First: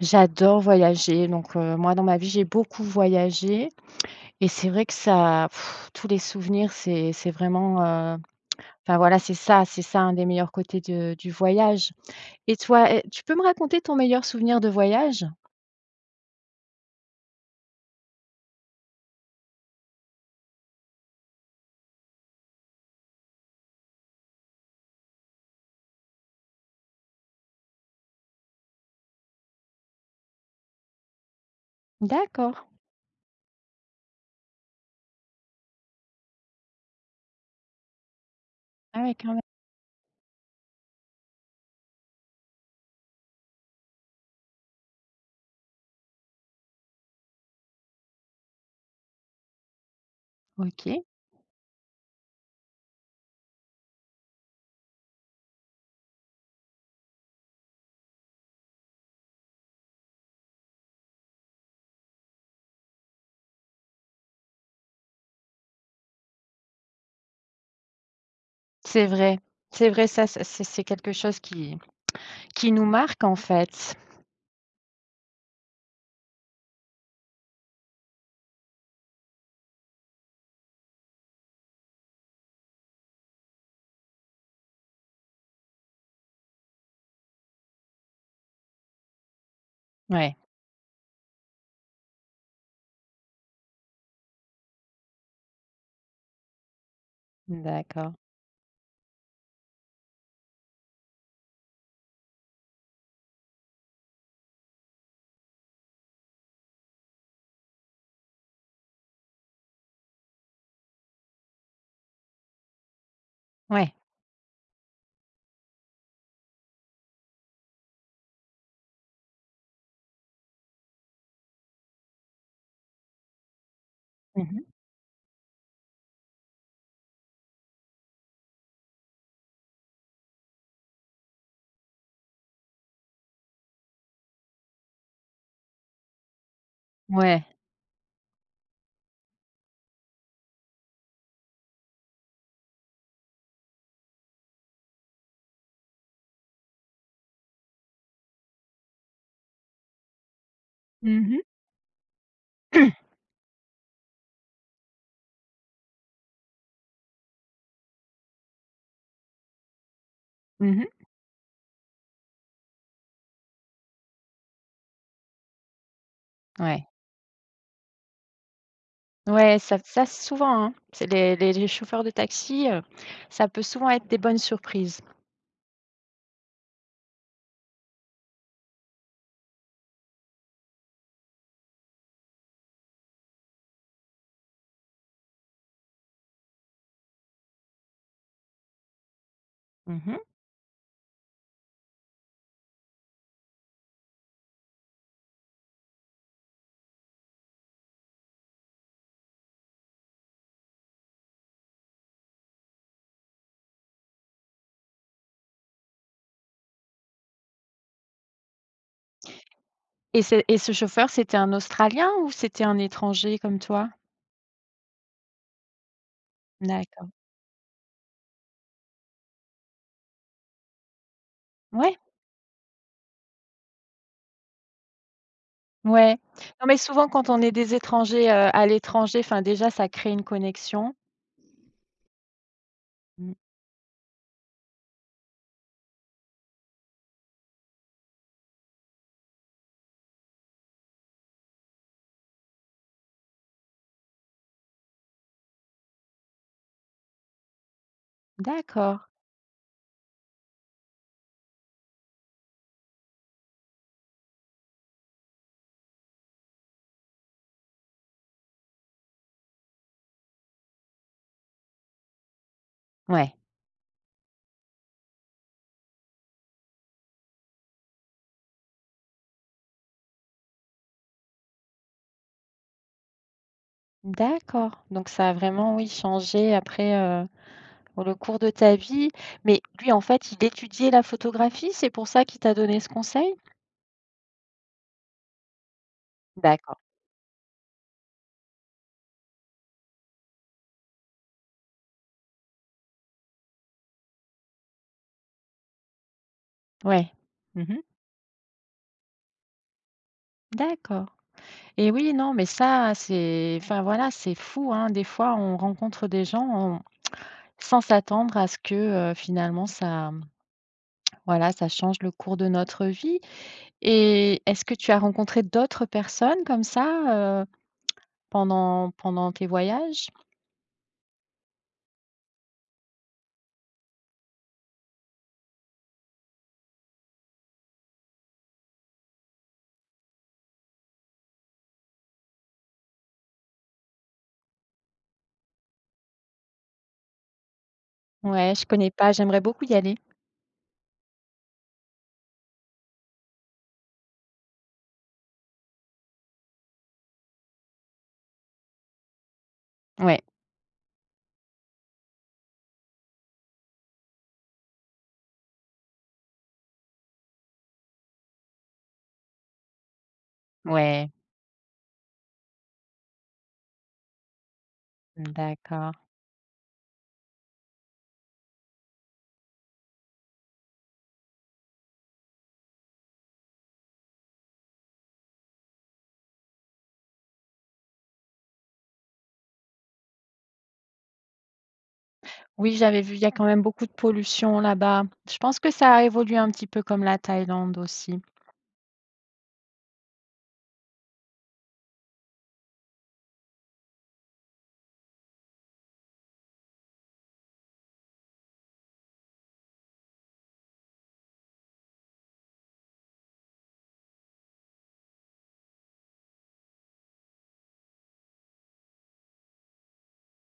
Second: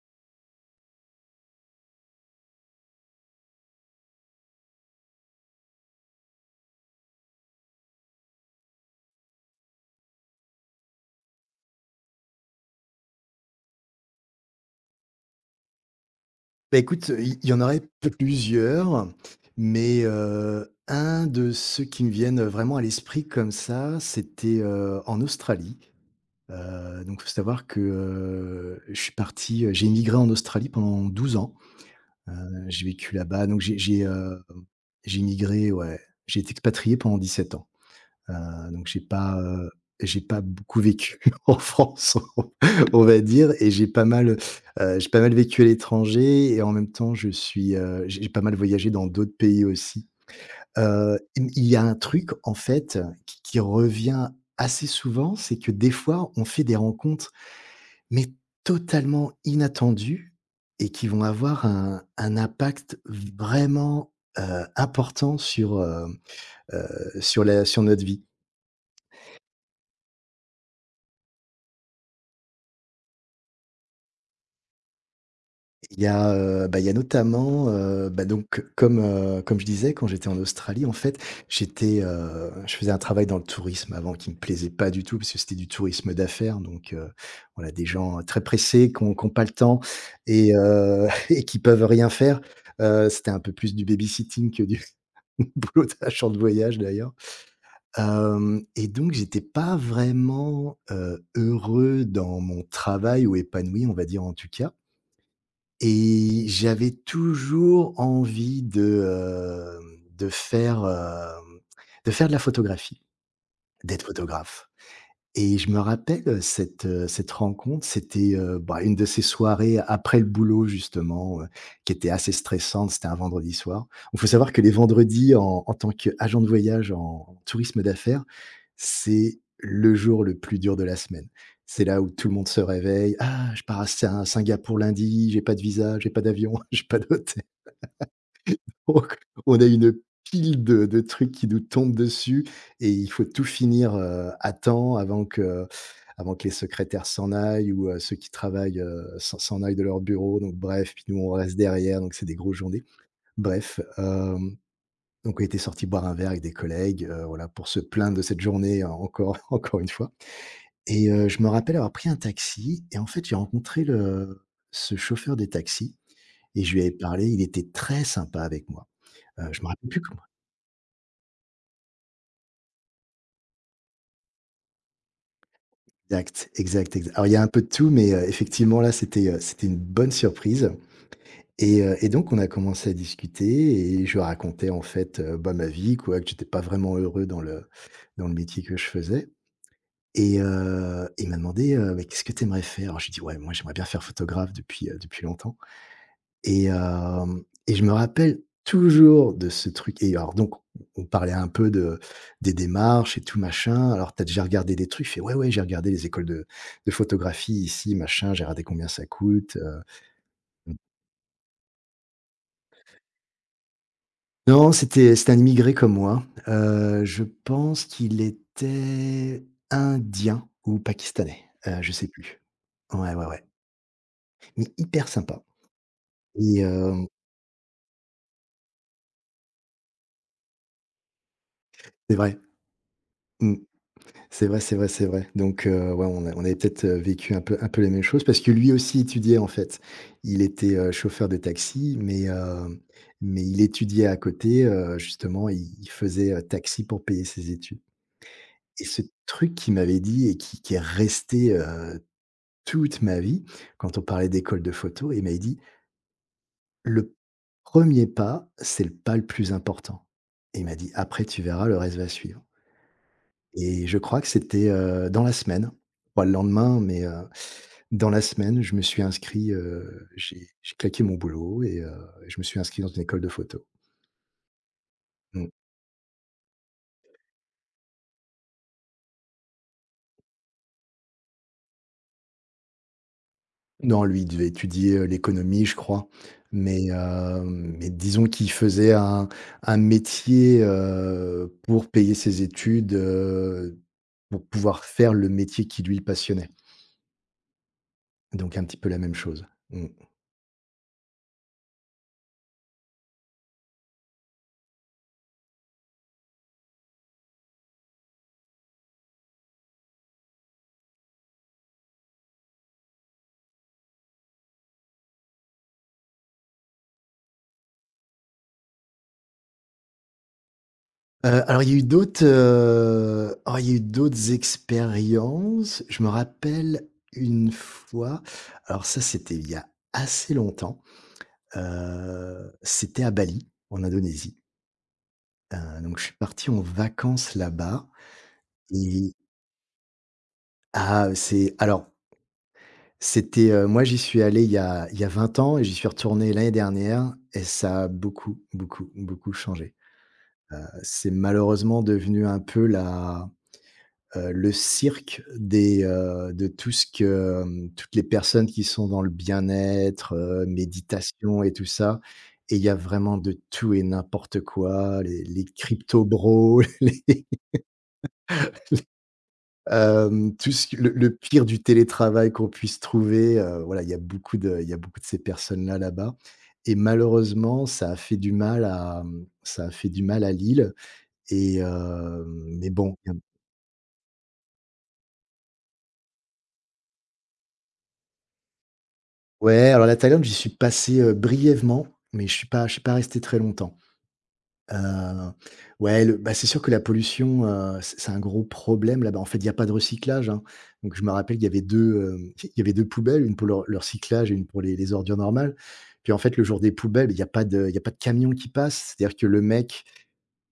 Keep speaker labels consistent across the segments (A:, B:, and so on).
A: J'adore voyager, donc moi dans ma vie, j'ai beaucoup voyagé et c'est vrai que ça, tous les souvenirs, c'est vraiment, enfin voilà, c'est ça, un des meilleurs côtés de du voyage. Et toi, tu peux me raconter ton meilleur souvenir de voyage?
B: Bah, écoute, il y en aurait plusieurs, mais un de ceux qui me viennent vraiment à l'esprit comme ça, c'était, en Australie. Donc faut savoir que, je suis parti, j'ai immigré en Australie pendant 12 ans.
A: D'accord.
B: Heu, j'ai vécu là-bas, donc j'ai immigré, ouais, j'ai été expatrié pendant 17 ans. Donc
A: Ah ouais, quand même.
B: j'ai pas beaucoup vécu en France, on va dire et j'ai pas mal vécu à l'étranger et en même temps je suis, j'ai pas mal voyagé dans d'autres pays aussi.
A: OK.
B: Il y a un truc en fait qui revient assez souvent, c'est que des fois on fait des rencontres, mais totalement inattendues et qui vont avoir un impact vraiment, important sur notre vie.
A: C'est vrai. C'est vrai, ça c'est quelque chose qui nous marque en fait.
B: Il y a notamment, bah, donc comme je disais, quand j'étais en Australie, en fait, je faisais un travail dans le tourisme avant qui me plaisait pas du tout parce que c'était du tourisme d'affaires donc, voilà des gens très pressés qui ont pas le temps
A: Ouais,
B: et et qui peuvent rien faire. C'était un peu plus du babysitting que du boulot d'agent de voyage d'ailleurs.
A: d'accord.
B: Hem et donc j'étais pas vraiment, heureux dans mon travail ou épanoui, on va dire en tout cas et j'avais toujours envie de, hem, de faire de la photographie,
A: Ouais.
B: d'être photographe. Et je me rappelle, cette rencontre, bah, une de ces soirées après le boulot justement, qui était assez stressante, c'était un vendredi soir. Il faut savoir que
A: Mmh,
B: les vendredis en tant qu'agent de voyage en tourisme d'affaires, c'est le jour le plus dur de la semaine. C'est là où tout le monde se réveille: «Ah, je pars à Singapour lundi, j'ai pas de visa, j'ai pas d'avion, j'ai pas d'hôtel».
A: ouais.
B: On a une pile de trucs qui nous tombent dessus et il faut tout finir, à temps avant que les secrétaires s'en aillent ou, ceux qui travaillent, s'en aillent de leur bureau donc bref, puis nous
A: Mmh
B: on
A: mh.
B: reste derrière donc c'est des grosses journées. Bref, donc on était sorti boire un verre avec des collègues, voilà pour se plaindre de cette journée encore encore une fois et je me rappelle avoir pris un taxi et en fait j'ai rencontré le ce chauffeur des taxis et je lui
A: Ouais.
B: avais parlé, il était très sympa avec moi.
A: Ouais,
B: Je me
A: ça
B: rappelle plus
A: ça
B: com
A: c'est souvent, hein. C'est les chauffeurs de taxi, ça peut souvent être des bonnes surprises.
B: Exact, exact, exact. Alors il y a un peu de tout, mais effectivement là, c'était une bonne surprise et donc on a commencé à discuter et je lui racontais en fait, bah, ma vie quoi, que j'étais pas vraiment heureux dans le métier que je faisais
A: Mmh.
B: et il m'a demandé, «Mais qu'est-ce que tu aimerais faire?» alors j'ai dit: «Ouais, moi j'aimerais bien faire photographe depuis longtemps». Et je me rappelle toujours de ce truc et alors donc on parlait un peu de des démarches et tout machin. «Alors t'as déjà regardé des trucs?» je fais: «Ouais, ouais, j'ai regardé les écoles de photographie ici, machin, j'ai regardé combien ça coûte,»
A: Et ce chauffeur, c'était un Australien ou c'était un étranger comme toi?
B: Non, c'était un immigré comme moi.
A: D'accord.
B: Je pense qu'il était indien ou pakistanais, je
A: Ouais,
B: sais plus. Ouais, ouais, ouais, mais hyper sympa
A: ouais.
B: et
A: Non, mais
B: hem
A: souvent quand on est des étrangers, à l'étranger, enfin déjà ça crée une connexion.
B: c'est vrai.
A: Mmh.
B: Mmh. C'est vrai, c'est vrai, c'est vrai. Donc ouais, on avait peut-être, vécu un peu les mêmes choses parce que lui aussi étudiait, en fait. Il était, chauffeur de taxi, mais il étudiait à côté, justement, il faisait, taxi pour payer ses études et
A: D'accord,
B: ce truc qu'il m'avait dit et qui est resté, toute ma vie, quand on parlait d'école de photo, il m'avait dit: le premier pas, c'est le pas le plus important» et il m'a dit: «Après, tu verras, le reste va suivre».
A: ouais,
B: Et je crois que c'était, dans la semaine, pas le lendemain, mais, dans la semaine, je me suis inscrit, j'ai claqué mon boulot et je me suis inscrit dans une école de photo.
A: d'accord. Donc ça a
B: Mmh.
A: vraiment, oui, changé après, pour le cours de ta vie. Mais lui, en fait, il étudiait la photographie, c'est pour ça qu'il t'a donné ce conseil?
B: Non, lui, il devait étudier, l'économie, je crois,
A: D'accord,
B: mais disons qu'il faisait un métier, pour payer ses études, pour pouvoir faire le métier qui lui passionnait,
A: ouais. Mmh.
B: donc un petit peu la même chose. Mmh.
A: D'accord et oui, non, mais ça, c'est enfin, voilà, c'est fou, hein. Des fois, on rencontre des gens, on sans s'attendre à ce que, finalement ça, voilà, ça change le cours de notre vie. Et est-ce que tu as rencontré d'autres personnes comme ça, pendant tes voyages?
B: Alors il y a eu d'autres expériences. Je me rappelle une fois, alors ça c'était il y a assez longtemps, c'était à Bali, en Indonésie. Donc je suis parti en vacances là-bas
A: Ouais, je connais pas,
B: et
A: j'aimerais beaucoup y aller.
B: ah, c'est alors c'était, moi j'y suis allé il y a 20 ans et j'y suis retourné l'année dernière et ça a beaucoup, beaucoup, beaucoup changé.
A: Ouais,
B: C'est malheureusement devenu un peu la le cirque de tout ce que, toutes les personnes qui sont dans le bien-être,
A: ouais,
B: méditation et tout ça et il y a vraiment de tout et n'importe quoi, les
A: d'accord.
B: crypto-bros, tout ce que le pire du télétravail qu'on puisse trouver, voilà, il y a beaucoup de ces personnes-là, là-bas et malheureusement, ça a fait du mal à Lille et mais
A: Oui,
B: bon.
A: j'avais vu, il y a quand même beaucoup de pollution là-bas. Je pense que ça a évolué un petit peu comme la Thaïlande aussi.
B: Ouais, alors la Thaïlande, j'y suis passé, brièvement, mais je suis pas resté très longtemps. Heu, ouais, le bah, c'est sûr que la pollution, c'est un gros problème là-bas. En fait, il y a pas de recyclage, hein. Donc je me rappelle, qu'il y avait 2, hem, il y avait 2 poubelles, une pour le recyclage et une pour les ordures normales. Puis en fait, le jour des poubelles, il y a pas de camion qui passe. C'est-à-dire que le mec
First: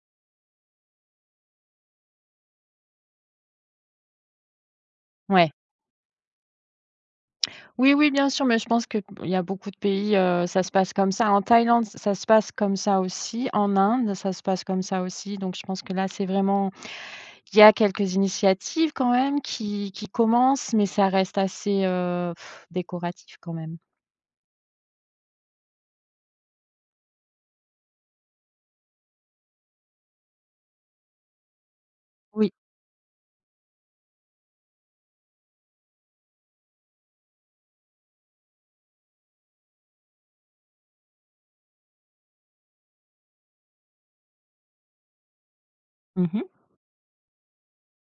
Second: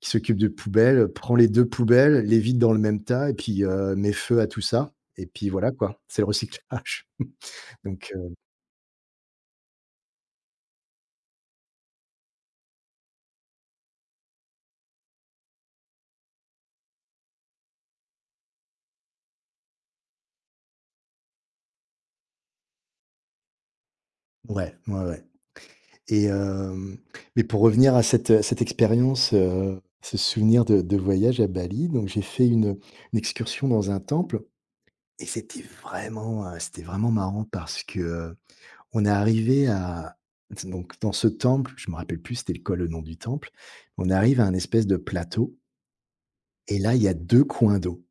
B: qui s'occupe de poubelles, prend les 2 poubelles, les vide dans le même tas et puis, met feu à tout ça et puis
A: Ouais.
B: voilà, quoi. C'est le recyclage.
A: Oui,
B: Donc
A: oui, bien sûr, mais je pense qu'il y a beaucoup de pays, ça se passe comme ça. En Thaïlande, ça se passe comme ça aussi. En Inde, ça se passe comme ça aussi. Donc je pense que là, c'est vraiment il y a quelques initiatives quand même qui commencent, mais ça reste assez, décoratif quand même.
B: ouais, ouais, ouais. Et hem, mais pour revenir à cette expérience, ce souvenir de voyage à Bali, donc j'ai fait
A: Oui.
B: une excursion dans un temple et c'était vraiment marrant parce que, on est arrivé à donc dans ce temple, je me rappelle plus c'était quoi le nom du temple. On arrive à un espèce de plateau
A: Mmh.
B: et là, il y a 2 coins d'eau.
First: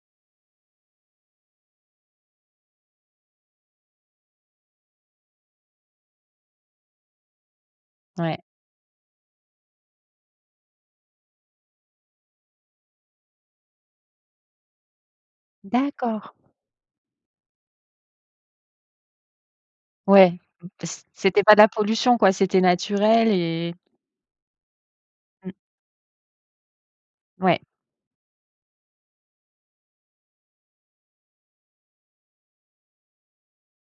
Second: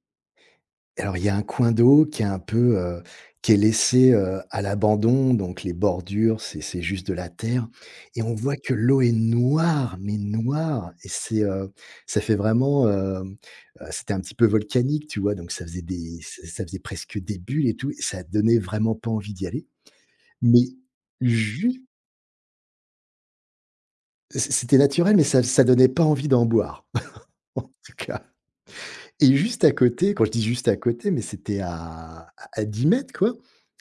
B: Alors, il y a un coin d'eau qui est laissé, à l'abandon, donc les bordures, c'est juste de la terre et on
A: Ouais.
B: voit que l'eau est noire, mais noire et c'est, ça fait vraiment, hem, c'était un petit peu volcanique, tu vois? Donc
A: D'accord.
B: ça faisait presque des bulles et tout et ça donnait vraiment pas envie d'y aller.
A: Ouais.
B: Mais
A: C'était pas de la
B: ju
A: pollution quoi, c'était naturel et
B: c c'était naturel, mais ça
A: mmh,
B: ça donnait pas envie d'en boire,
A: ouais.
B: en tout cas et juste à côté, quand je dis juste à côté, mais c'était à 10 mètres quoi.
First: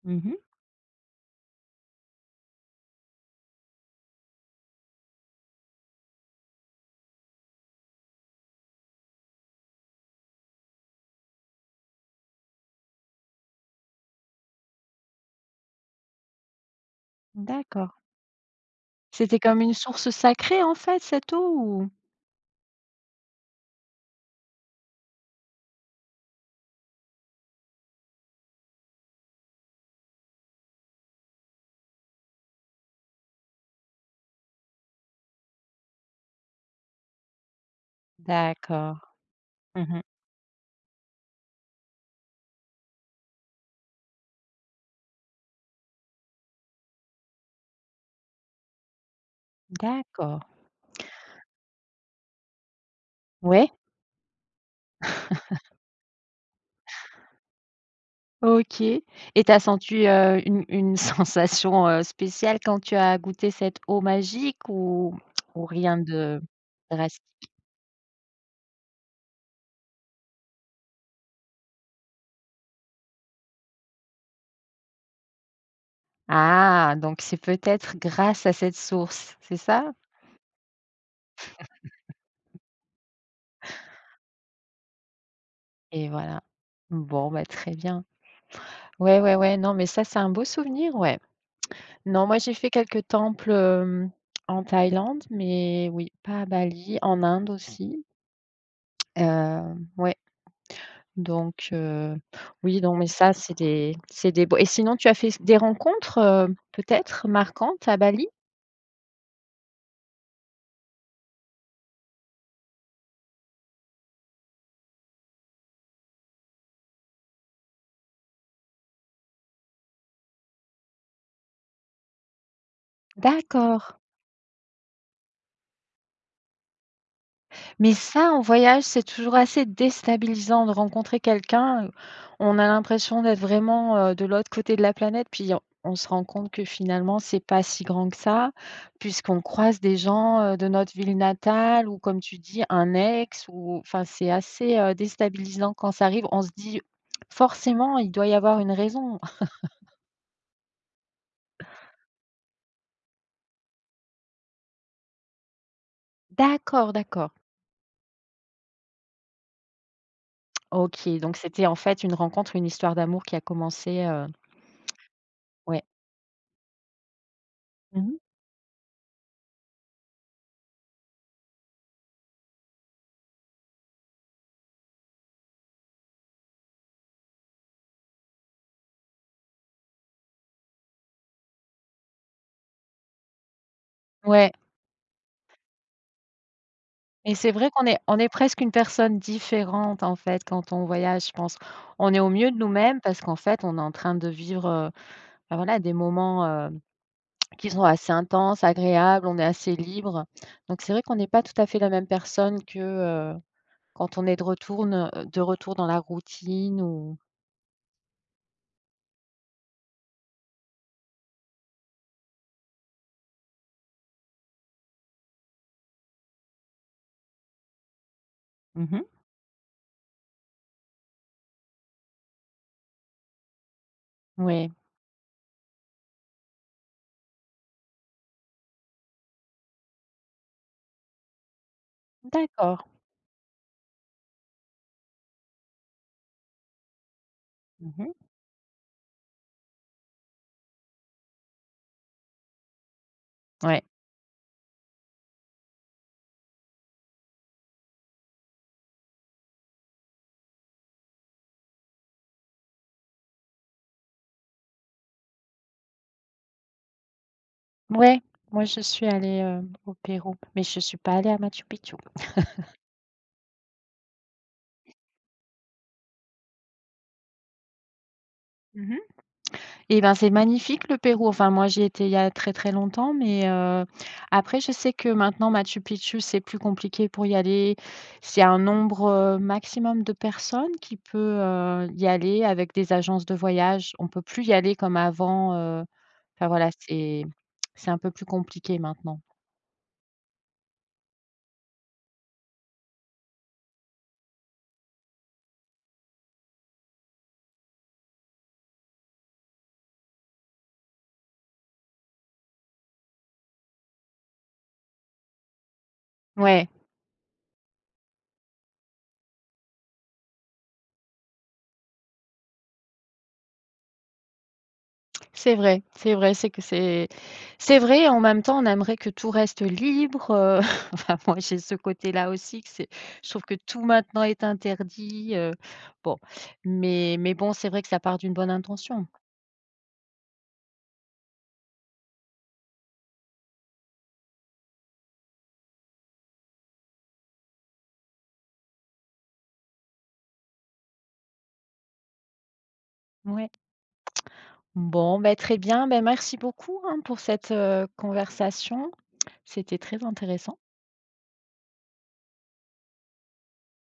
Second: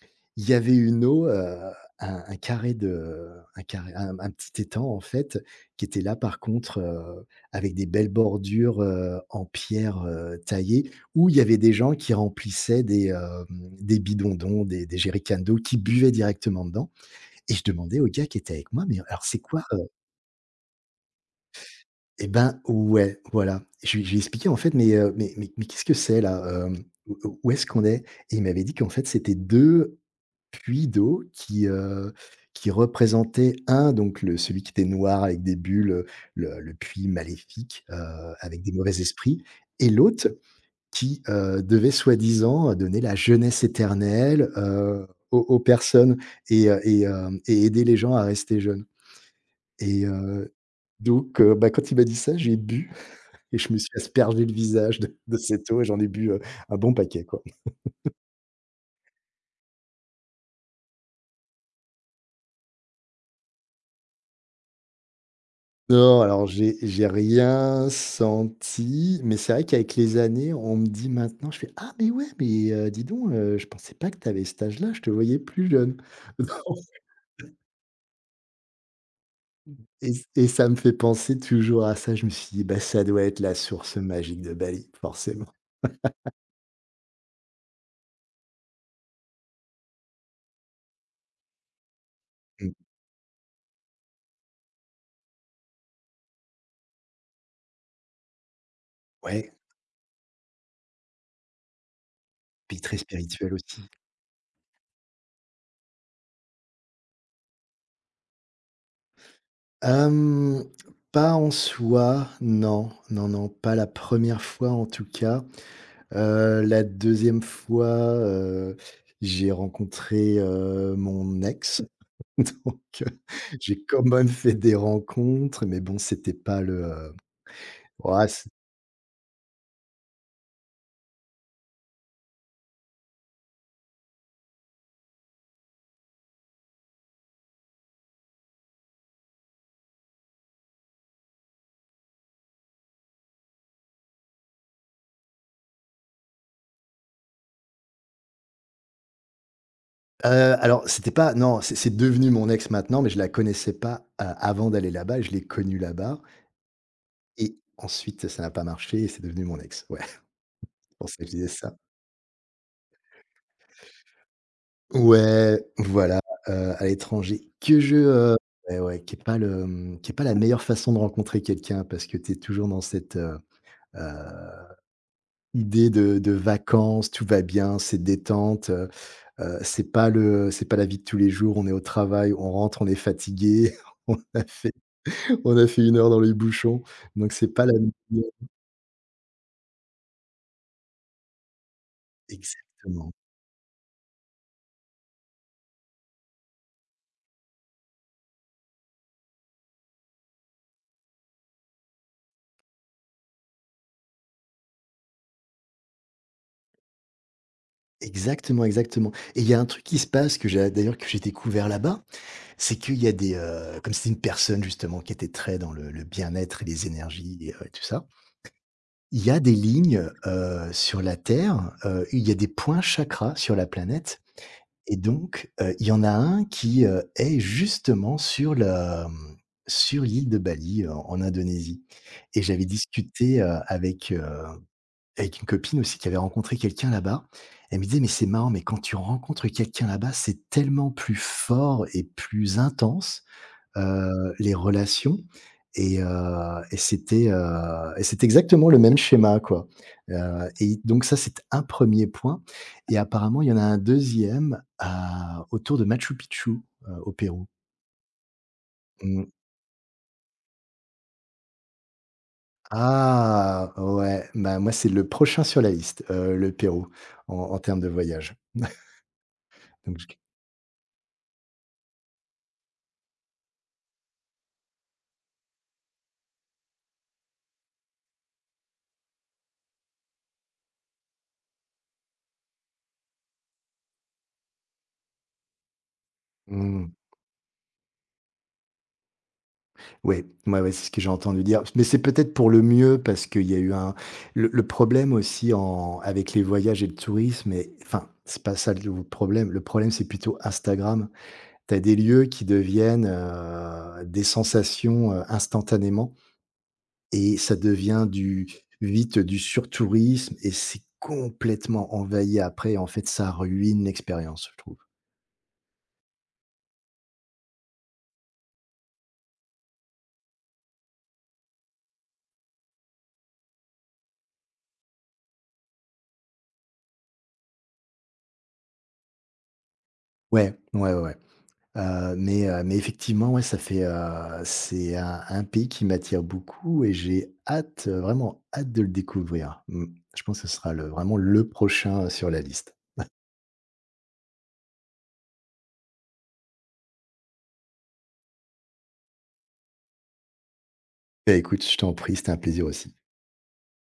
A: Mmh.
B: Il y avait une eau, un carré de un carré un petit étang en fait, qui était là par contre, avec des belles bordures, en pierre, taillée, où il y avait des gens qui remplissaient des bidons d'eau, des jerrycans d'eau, qui buvaient directement dedans et je
A: D'accord.
B: demandais au gars qui était avec moi: «Mais alors c'est
A: C'était comme
B: quoi,»
A: une source sacrée en fait cette eau ou?
B: et ben ouais, voilà. Je lui ai expliqué en fait: «Mais, mais qu'est-ce que c'est là, où est-ce qu'on est?» et il m'avait dit qu'en fait c'était 2 puits d'eau qui représentait un donc le celui qui était noir avec des bulles, le puits maléfique, avec des mauvais
A: D'accord.
B: esprits et
A: Mmh.
B: l'autre devait soi-disant donner la jeunesse éternelle, aux personnes et aider les gens à rester jeunes et
A: D'accord.
B: donc bah, quand il m'a dit ça, j'ai bu et je
A: Ouais,
B: me suis aspergé le visage de cette eau et j'en ai bu, un bon paquet, quoi.
A: OK et t'as senti, une sensation, spéciale quand tu as goûté cette eau magique ou rien
B: Non,
A: de
B: alors j'ai
A: drastique?
B: rien senti, mais c'est vrai qu'avec les années, on me dit maintenant, je fais: «Ah mais ouais, dis donc, je pensais pas que tu avais cet âge-là, je te voyais plus jeune».
A: Ah, donc c'est peut-être grâce à cette source, c'est ça?
B: Et ça me fait penser toujours à ça, je me suis dit: «Bah, ça doit être la source magique de Bali, forcément».
A: Et voilà. Bon, bah, très bien. Ouais, ouais, ouais, non, mais ça, c'est un beau souvenir, ouais. Non, moi, j'ai fait
B: Mmh,
A: quelques temples, en Thaïlande, mais oui, pas à Bali, en Inde aussi,
B: ouais,
A: ouais. Donc oui,
B: pays
A: non,
B: très
A: mais ça,
B: spirituel
A: c'est
B: aussi.
A: des c'est des beaux et sinon, tu as fait des rencontres, peut-être marquantes à Bali?
B: Hem, Pas en soi, non, non, non, pas la première fois en tout cas. La deuxième fois, heu, j'ai rencontré, mon ex, donc j'ai
A: D'accord.
B: quand même fait des rencontres, mais bon, c'était pas le,
A: Mais
B: ouais,
A: ça, en
B: c
A: voyage, c'est toujours assez déstabilisant de rencontrer quelqu'un. On a l'impression d'être vraiment, de l'autre côté de la planète, puis on se rend compte que finalement, c'est pas si grand que ça, puisqu'on croise des gens, de notre ville natale ou comme tu dis, un ex ou enfin, c'est assez, déstabilisant quand ça arrive. On se dit: «Forcément, il doit y avoir une raison».
B: heu, alors c'était pas non, c'est devenu mon ex maintenant, mais je la connaissais pas a avant d'aller là-bas, je l'ai connue là-bas
A: D'accord, d'accord.
B: et ensuite ça n'a pas marché et c'est devenu mon ex. Ouais, c'est
A: OK,
B: pour ça que je
A: donc
B: disais
A: c'était,
B: ça.
A: en fait, une rencontre, une histoire d'amour qui a commencé,
B: Ouais,
A: ouais.
B: voilà, à l'étranger que
A: Mmh.
B: ouais, ouais, qui est pas la meilleure façon de rencontrer quelqu'un parce que tu es toujours dans cette, heu, idée de vacances, tout va bien, c'est détente, c'est pas la vie de tous les jours, on est au travail, on rentre, on est fatigué, on a
A: Ouais,
B: fait on a fait une heure dans les bouchons, donc
A: et
B: c'est
A: c'est
B: pas
A: vrai
B: la
A: qu'on est
B: meilleure
A: presque une personne différente, en fait, quand on voyage, je pense. On est au mieux de nous-mêmes
B: exactement,
A: parce qu'en fait, on est en train de vivre, bah, voilà, des moments, qui sont assez intenses, agréables, on est assez libre. Donc c'est vrai qu'on n'est pas tout à fait la même personne que, heu, quand on est de retour dans la routine ou
B: exactement, exactement et il y a un truc qui se passe que j'ai découvert là-bas. C'est qu'il y a comme c'était une personne justement qui était très dans le bien-être et les énergies et tout ça.
A: Mmh,
B: Il y a des lignes, sur la Terre, il y a des points chakras sur la planète
A: ouais,
B: et donc, il y en a un est justement sur l'île de Bali, en Indonésie et j'avais
A: d'accord.
B: discuté, avec une copine aussi qui avait rencontré quelqu'un là-bas. Elle me disait: «Mais
A: Mmh.
B: c'est marrant, mais quand tu rencontres quelqu'un là-bas, c'est tellement plus fort et plus intense
A: Ouais.
B: les relations et et c'est exactement le même schéma, quoi, heu et donc ça, c'est un premier point et apparemment, il y en a un deuxième à autour de Machu Picchu, au Pérou.
A: Ouais, moi je suis
B: Mmh.
A: allée, au Pérou, mais je suis pas allée à Machu Picchu.
B: Ah! Ouais, bah, moi, c'est le prochain sur la liste, le Pérou en termes de voyage.
A: Mmh.
B: Donc
A: Eh ben,
B: je
A: c'est magnifique le Pérou, enfin moi j'y étais il y a très, très longtemps, mais après je sais que maintenant Machu Picchu, c'est plus compliqué pour y aller. C'est un nombre, maximum de personnes qui peut, y aller avec des agences de voyage. On peut plus y aller comme avant, enfin voilà,
B: Mmh.
A: c'est un peu plus compliqué maintenant.
B: Ouais, ouais, ouais, c'est ce que j'ai entendu dire. Mais c'est peut-être pour le mieux parce qu'il y a eu un le problème aussi en avec les voyages et le tourisme et enfin, c'est pas ça le problème. Le problème, c'est plutôt Instagram. Tu as des lieux qui deviennent, des sensations, instantanément
A: Ouais.
B: et ça devient du vite du surtourisme et c'est complètement envahi après. En fait, ça ruine l'expérience, je trouve.
A: C'est vrai, c'est vrai, c'est vrai, en même temps, on aimerait que tout reste libre, enfin, moi, j'ai ce côté-là aussi que c'est je trouve que tout maintenant est interdit, bon, mais bon, c'est vrai que ça part d'une bonne intention.
B: Ouais, ouais, ouais, ouais. Mais effectivement, ouais, c'est un pays qui m'attire beaucoup et j'ai hâte, vraiment hâte de le découvrir. Mmh. Je pense que ce sera le vraiment le prochain, sur la liste.
A: Ouais. Bon, bah, très bien, ben merci beaucoup, hein, pour cette, conversation. C'était très intéressant.
B: Beh, écoute, je t'en prie, c'était un plaisir aussi.